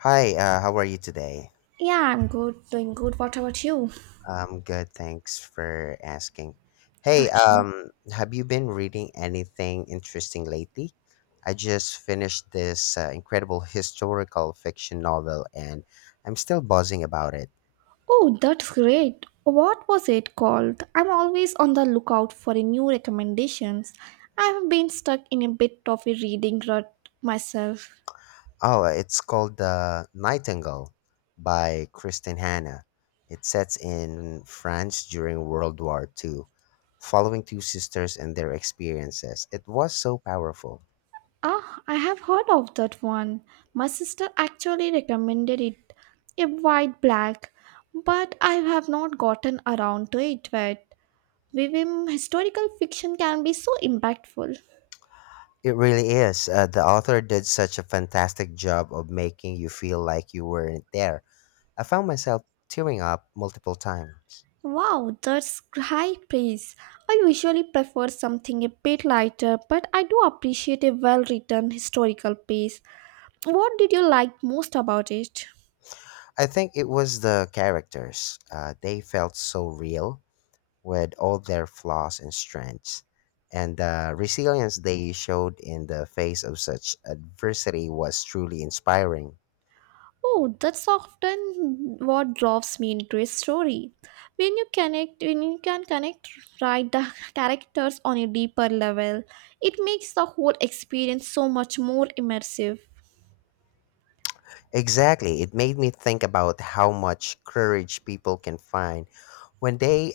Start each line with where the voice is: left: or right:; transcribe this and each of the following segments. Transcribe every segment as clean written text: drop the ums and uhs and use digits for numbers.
left: Hi, how are you today?
right: Yeah, I'm good, doing good. What about you?
left: I'm good, thanks for asking. Hey,
right: Okay.
left: have you been reading anything interesting lately? I just finished this incredible historical fiction novel and I'm still buzzing about it.
right: Oh, that's great. What was it called? I'm always on the lookout for a new recommendations. I've been stuck in a bit of a reading rut myself.
left: Oh, it's called The Nightingale by Kristen Hanna. It sets in France during World War II, following two sisters and their experiences. It was so powerful.
right: Ah, I have heard of that one. My sister actually recommended it, a white black, but I have not gotten around to it yet. Vivim, historical fiction can be so impactful.
left: It really is. The author did such a fantastic job of making you feel like you weren't there. I found myself tearing up multiple times.
right: Wow, that's high praise. I usually prefer something a bit lighter, but I do appreciate a well written historical piece. What did you like most about it?
left: I think it was the characters. They felt so real with all their flaws and strengths. And the resilience they showed in the face of such adversity was truly inspiring.
right: Oh, that's often what draws me into a story. When you connect, when you can connect right the characters on a deeper level, it makes the whole experience so much more immersive.
left: Exactly, it made me think about how much courage people can find when they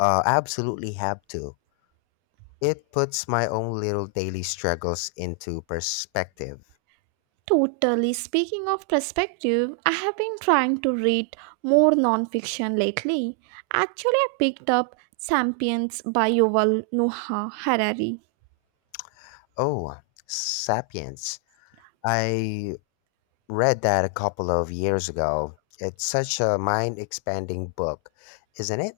left: absolutely have to. It puts my own little daily struggles into perspective.
right: Totally. Speaking of perspective, I have been trying to read more nonfiction lately. Actually, I picked up Sapiens by Yuval Noah Harari.
left: Oh, Sapiens. I read that a couple of years ago. It's such a mind expanding book, isn't it?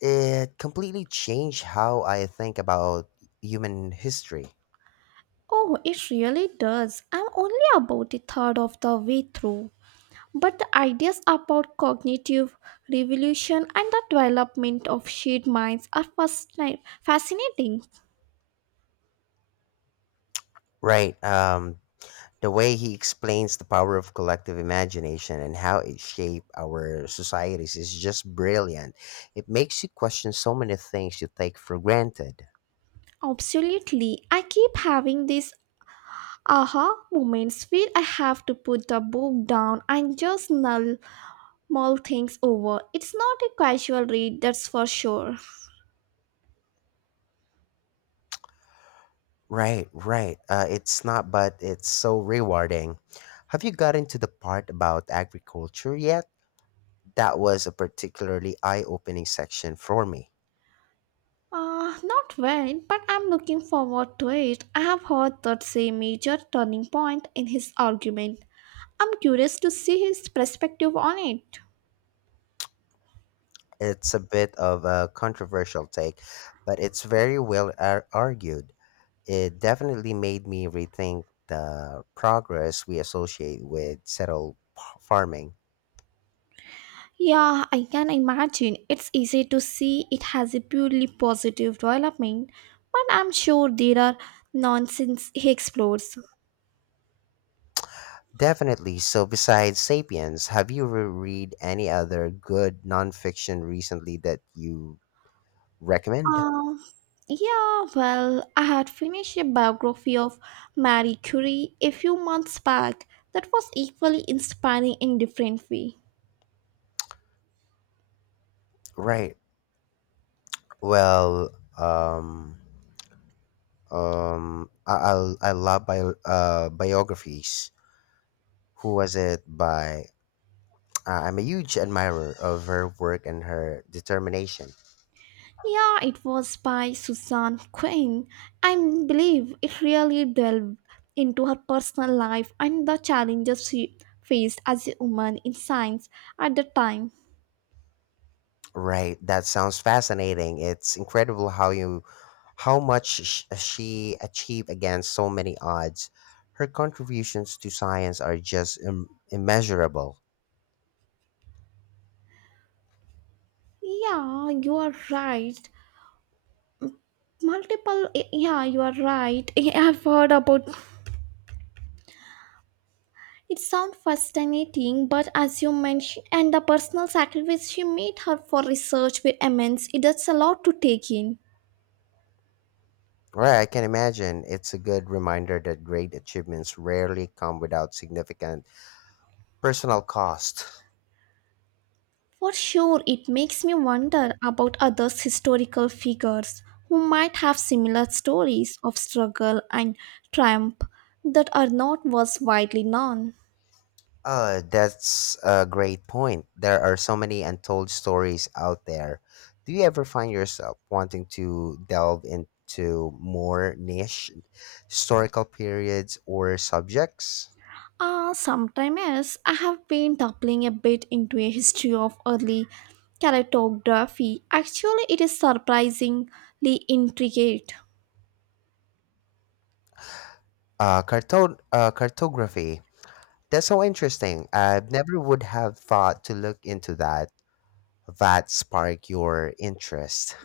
left: It completely changed how I think about human history.
right: Oh, it really does. I'm only about a third of the way through. But the ideas about cognitive revolution and the development of shared minds are fascinating.
left: Right. The way he explains the power of collective imagination and how it shapes our societies is just brilliant. It makes you question so many things you take for granted.
right: Absolutely. I keep having these aha moments where I have to put the book down and just null mull things over. It's not a casual read, that's for sure.
left: Right, right. It's not, but it's so rewarding. Have you gotten to the part about agriculture yet? That was a particularly eye opening section for me.
right: Not when, but I'm looking forward to it. I have heard that's a major turning point in his argument. I'm curious to see his perspective on it.
left: It's a bit of a controversial take, but it's very well argued. It definitely made me rethink the progress we associate with settled farming.
right: Yeah, I can imagine. It's easy to see it has a purely positive development, but I'm sure there are nonsense he explores.
left: Definitely. So, besides Sapiens, have you read any other good nonfiction recently that you recommend?
right: Um, yeah, well, I had finished a biography of Marie Curie a few months back that was equally inspiring in different way.
left: Right. Well, um, I love biographies. Who was it by? I'm a huge admirer of her work and her determination.
right: Yeah, it was by Susan Quinn. I believe it really delved into her personal life and the challenges she faced as a woman in science at the time.
left: Right, that sounds fascinating. It's incredible how much she achieved against so many odds. Her contributions to science are just immeasurable.
right: Yeah, you are right. Multiple, yeah, you are right. I've heard about it sounds fascinating, but as you mentioned, and the personal sacrifice she made her for research were immense. It is a lot to take in.
left: Right, I can imagine. It's a good reminder that great achievements rarely come without significant personal cost.
right: For sure, it makes me wonder about other historical figures who might have similar stories of struggle and triumph that are not was widely known.
left: That's a great point. There are so many untold stories out there. Do you ever find yourself wanting to delve into more niche historical periods or subjects?
right: Ah, sometime else, I have been dabbling a bit into a history of early cartography. Actually, it is surprisingly intricate.
left: Cartography. That's so interesting. I never would have thought to look into that. That spark your interest.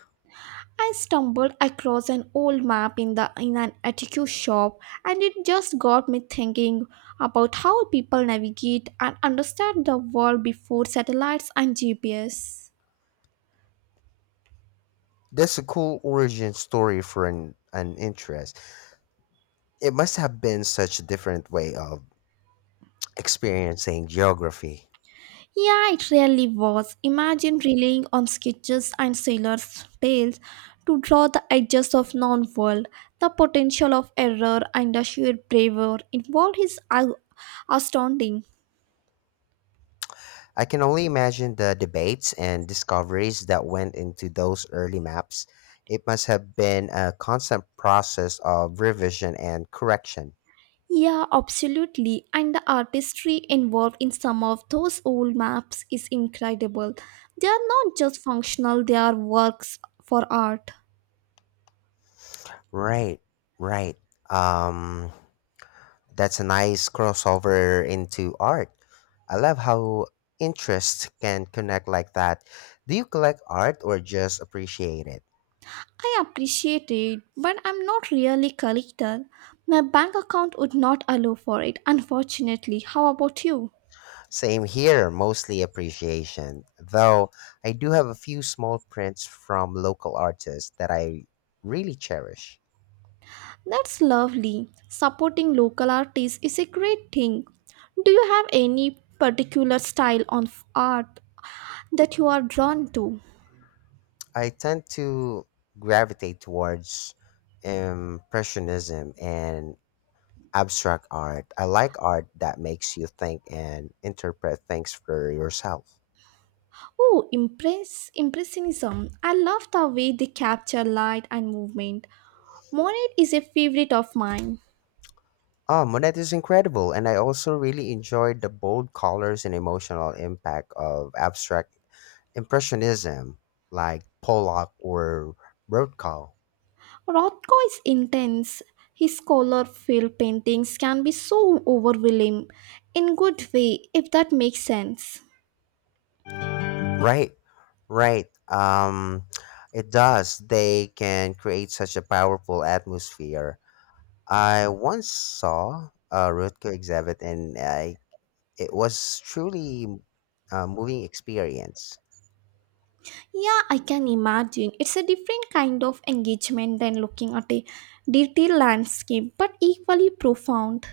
right: I stumbled across an old map in the in an antique shop and it just got me thinking about how people navigate and understand the world before satellites and GPS.
left: That's a cool origin story for an interest. It must have been such a different way of experiencing geography.
right: Yeah, it really was. Imagine relying on sketches and sailors' tales to draw the edges of known world. The potential of error and the sheer bravery involved is astounding.
left: I can only imagine the debates and discoveries that went into those early maps. It must have been a constant process of revision and correction.
right: Yeah, absolutely. And the artistry involved in some of those old maps is incredible. They are not just functional, they are works for art.
left: Right, right. Um, That's a nice crossover into art. I love how interests can connect like that. Do you collect art or just appreciate it?
right: I appreciate it, but I'm not really a collector. My bank account would not allow for it, unfortunately. How about you?
left: Same here, mostly appreciation. Though I do have a few small prints from local artists that I really cherish.
right: That's lovely. Supporting local artists is a great thing. Do you have any particular style of art that you are drawn to?
left: I tend to gravitate towards impressionism and abstract art. I like art that makes you think and interpret things for yourself.
right: Oh, impressionism. I love the way they capture light and movement. Monet is a favorite of mine.
left: Ah, Monet is incredible, and I also really enjoyed the bold colors and emotional impact of abstract impressionism, like Pollock or Rothko.
right: Rothko is intense. His color-filled paintings can be so overwhelming in good way if that makes sense.
left: Right, right. It does. They can create such a powerful atmosphere. I once saw a Rothko exhibit, and it was truly a moving experience.
right: Yeah, I can imagine. It's a different kind of engagement than looking at a detailed landscape but equally profound.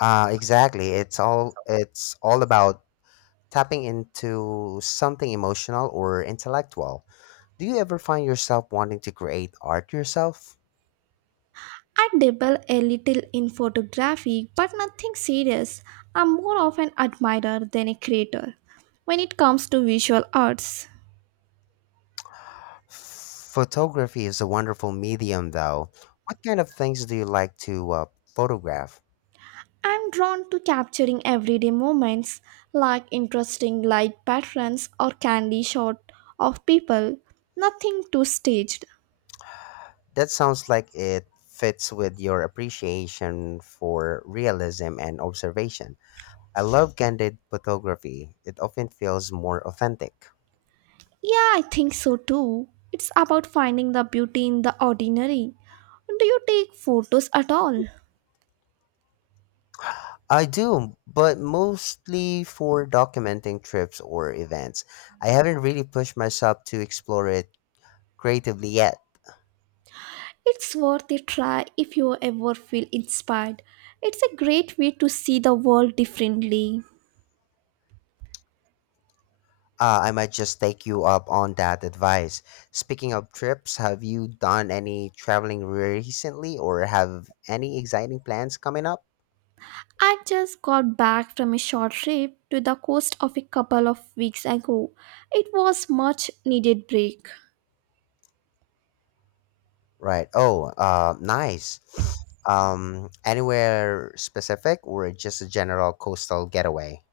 left: Exactly. It's all about tapping into something emotional or intellectual. Do you ever find yourself wanting to create art yourself?
right: I dabble a little in photography, but nothing serious. I'm more of an admirer than a creator. When it comes to visual arts,
left: Photography is a wonderful medium, though. What kind of things do you like to photograph?
right: I'm drawn to capturing everyday moments like interesting light patterns or candy shot of people. Nothing too staged.
left: That sounds like it fits with your appreciation for realism and observation. I love candid photography, it often feels more authentic.
right: Yeah, I think so too. It's about finding the beauty in the ordinary. Do you take photos at all?
left: I do, but mostly for documenting trips or events. I haven't really pushed myself to explore it creatively yet.
right: It's worth a try if you ever feel inspired. It's a great way to see the world differently.
left: I might just take you up on that advice. Speaking of trips, have you done any traveling recently or have any exciting plans coming up?
right: I just got back from a short trip to the coast of a couple of weeks ago. It was much needed break.
left: Right. Oh, nice. Anywhere specific or just a general coastal getaway?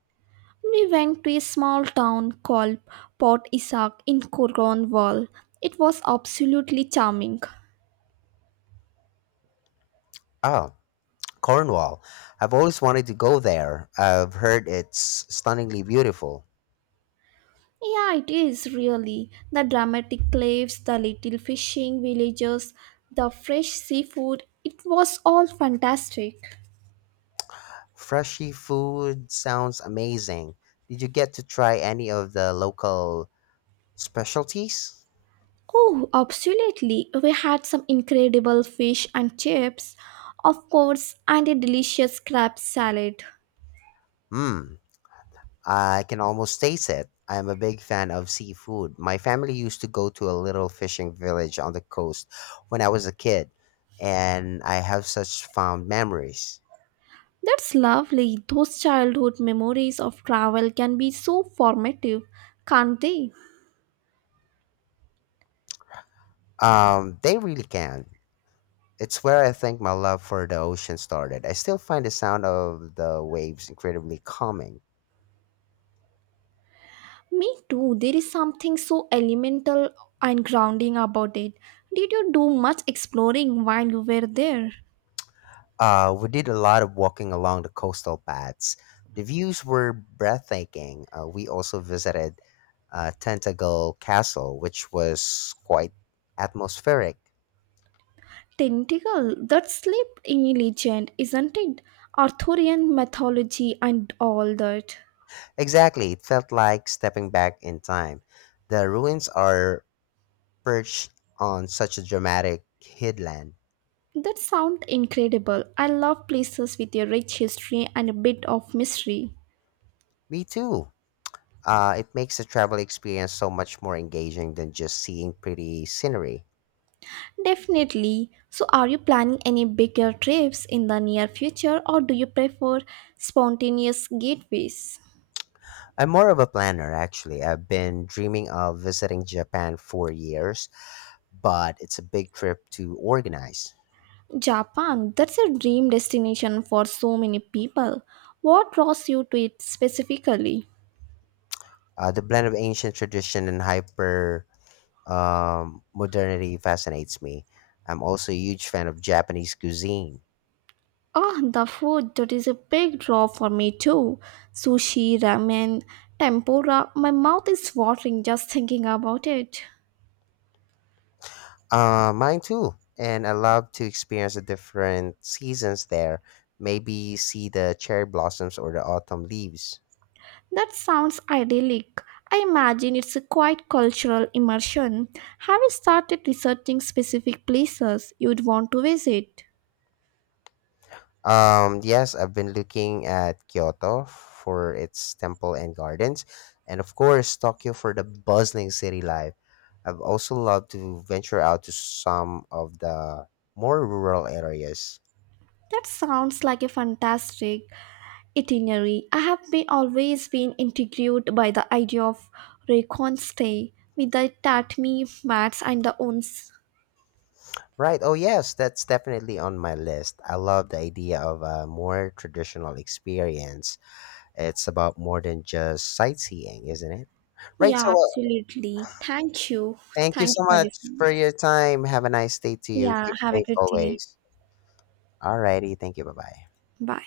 right: We went to a small town called Port Isaac in Cornwall. It was absolutely charming.
left: Oh, Cornwall. I've always wanted to go there. I've heard it's stunningly beautiful.
right: Yeah, it is really. The dramatic cliffs, the little fishing villages, the fresh seafood, it was all fantastic.
left: Freshy food sounds amazing. Did you get to try any of the local specialties?
right: Oh, absolutely. We had some incredible fish and chips, of course, and a delicious crab salad.
left: Hmm, I can almost taste it. I'm a big fan of seafood. My family used to go to a little fishing village on the coast when I was a kid, and I have such fond memories.
right: That's lovely. Those childhood memories of travel can be so formative, can't they?
left: They really can. It's where I think my love for the ocean started. I still find the sound of the waves incredibly calming.
right: Me too. There is something so elemental and grounding about it. Did you do much exploring while you were there?
left: We did a lot of walking along the coastal paths. The views were breathtaking. We also visited Tentacle Castle, which was quite atmospheric.
right: Tentacle, that sleep in legend, isn't it? Arthurian mythology and all that.
left: Exactly, it felt like stepping back in time. The ruins are perched on such a dramatic headland.
right: That sounds incredible. I love places with a rich history and a bit of mystery.
left: Me too. It makes the travel experience so much more engaging than just seeing pretty scenery.
right: Definitely. So, are you planning any bigger trips in the near future or do you prefer spontaneous gateways?
left: I'm more of a planner, actually. I've been dreaming of visiting Japan for years, but it's a big trip to organize.
right: Japan, that's a dream destination for so many people. What draws you to it specifically?
left: The blend of ancient tradition and hyper modernity fascinates me. I'm also a huge fan of Japanese cuisine.
right: Ah, the food, that is a big draw for me too. Sushi, ramen, tempura, my mouth is watering just thinking about it.
left: Mine too. And I love to experience the different seasons there. Maybe see the cherry blossoms or the autumn leaves.
right: That sounds idyllic. I imagine it's a quite cultural immersion. Have you started researching specific places you'd want to visit?
left: Yes, I've been looking at Kyoto for its temple and gardens, and of course, Tokyo for the bustling city life. I've also loved to venture out to some of the more rural areas.
right: That sounds like a fantastic itinerary. I have been always been intrigued by the idea of recon stay with the tatami mats and the owns.
left: Right, oh yes, that's definitely on my list. I love the idea of a more traditional experience. It's about more than just sightseeing, isn't it? Right, so
right: Yeah,
left: uh,
right: absolutely. Thank you.
left: thank you
right: Thank
left: so
right: you for
left: much
right: this
left: for
right: conversation.
left: your time. Have a nice day to you.
right: Yeah,
left: Keep
right: have a
left: safe
right: good day.
left: always. Alrighty, thank you. Bye bye.
right: Bye.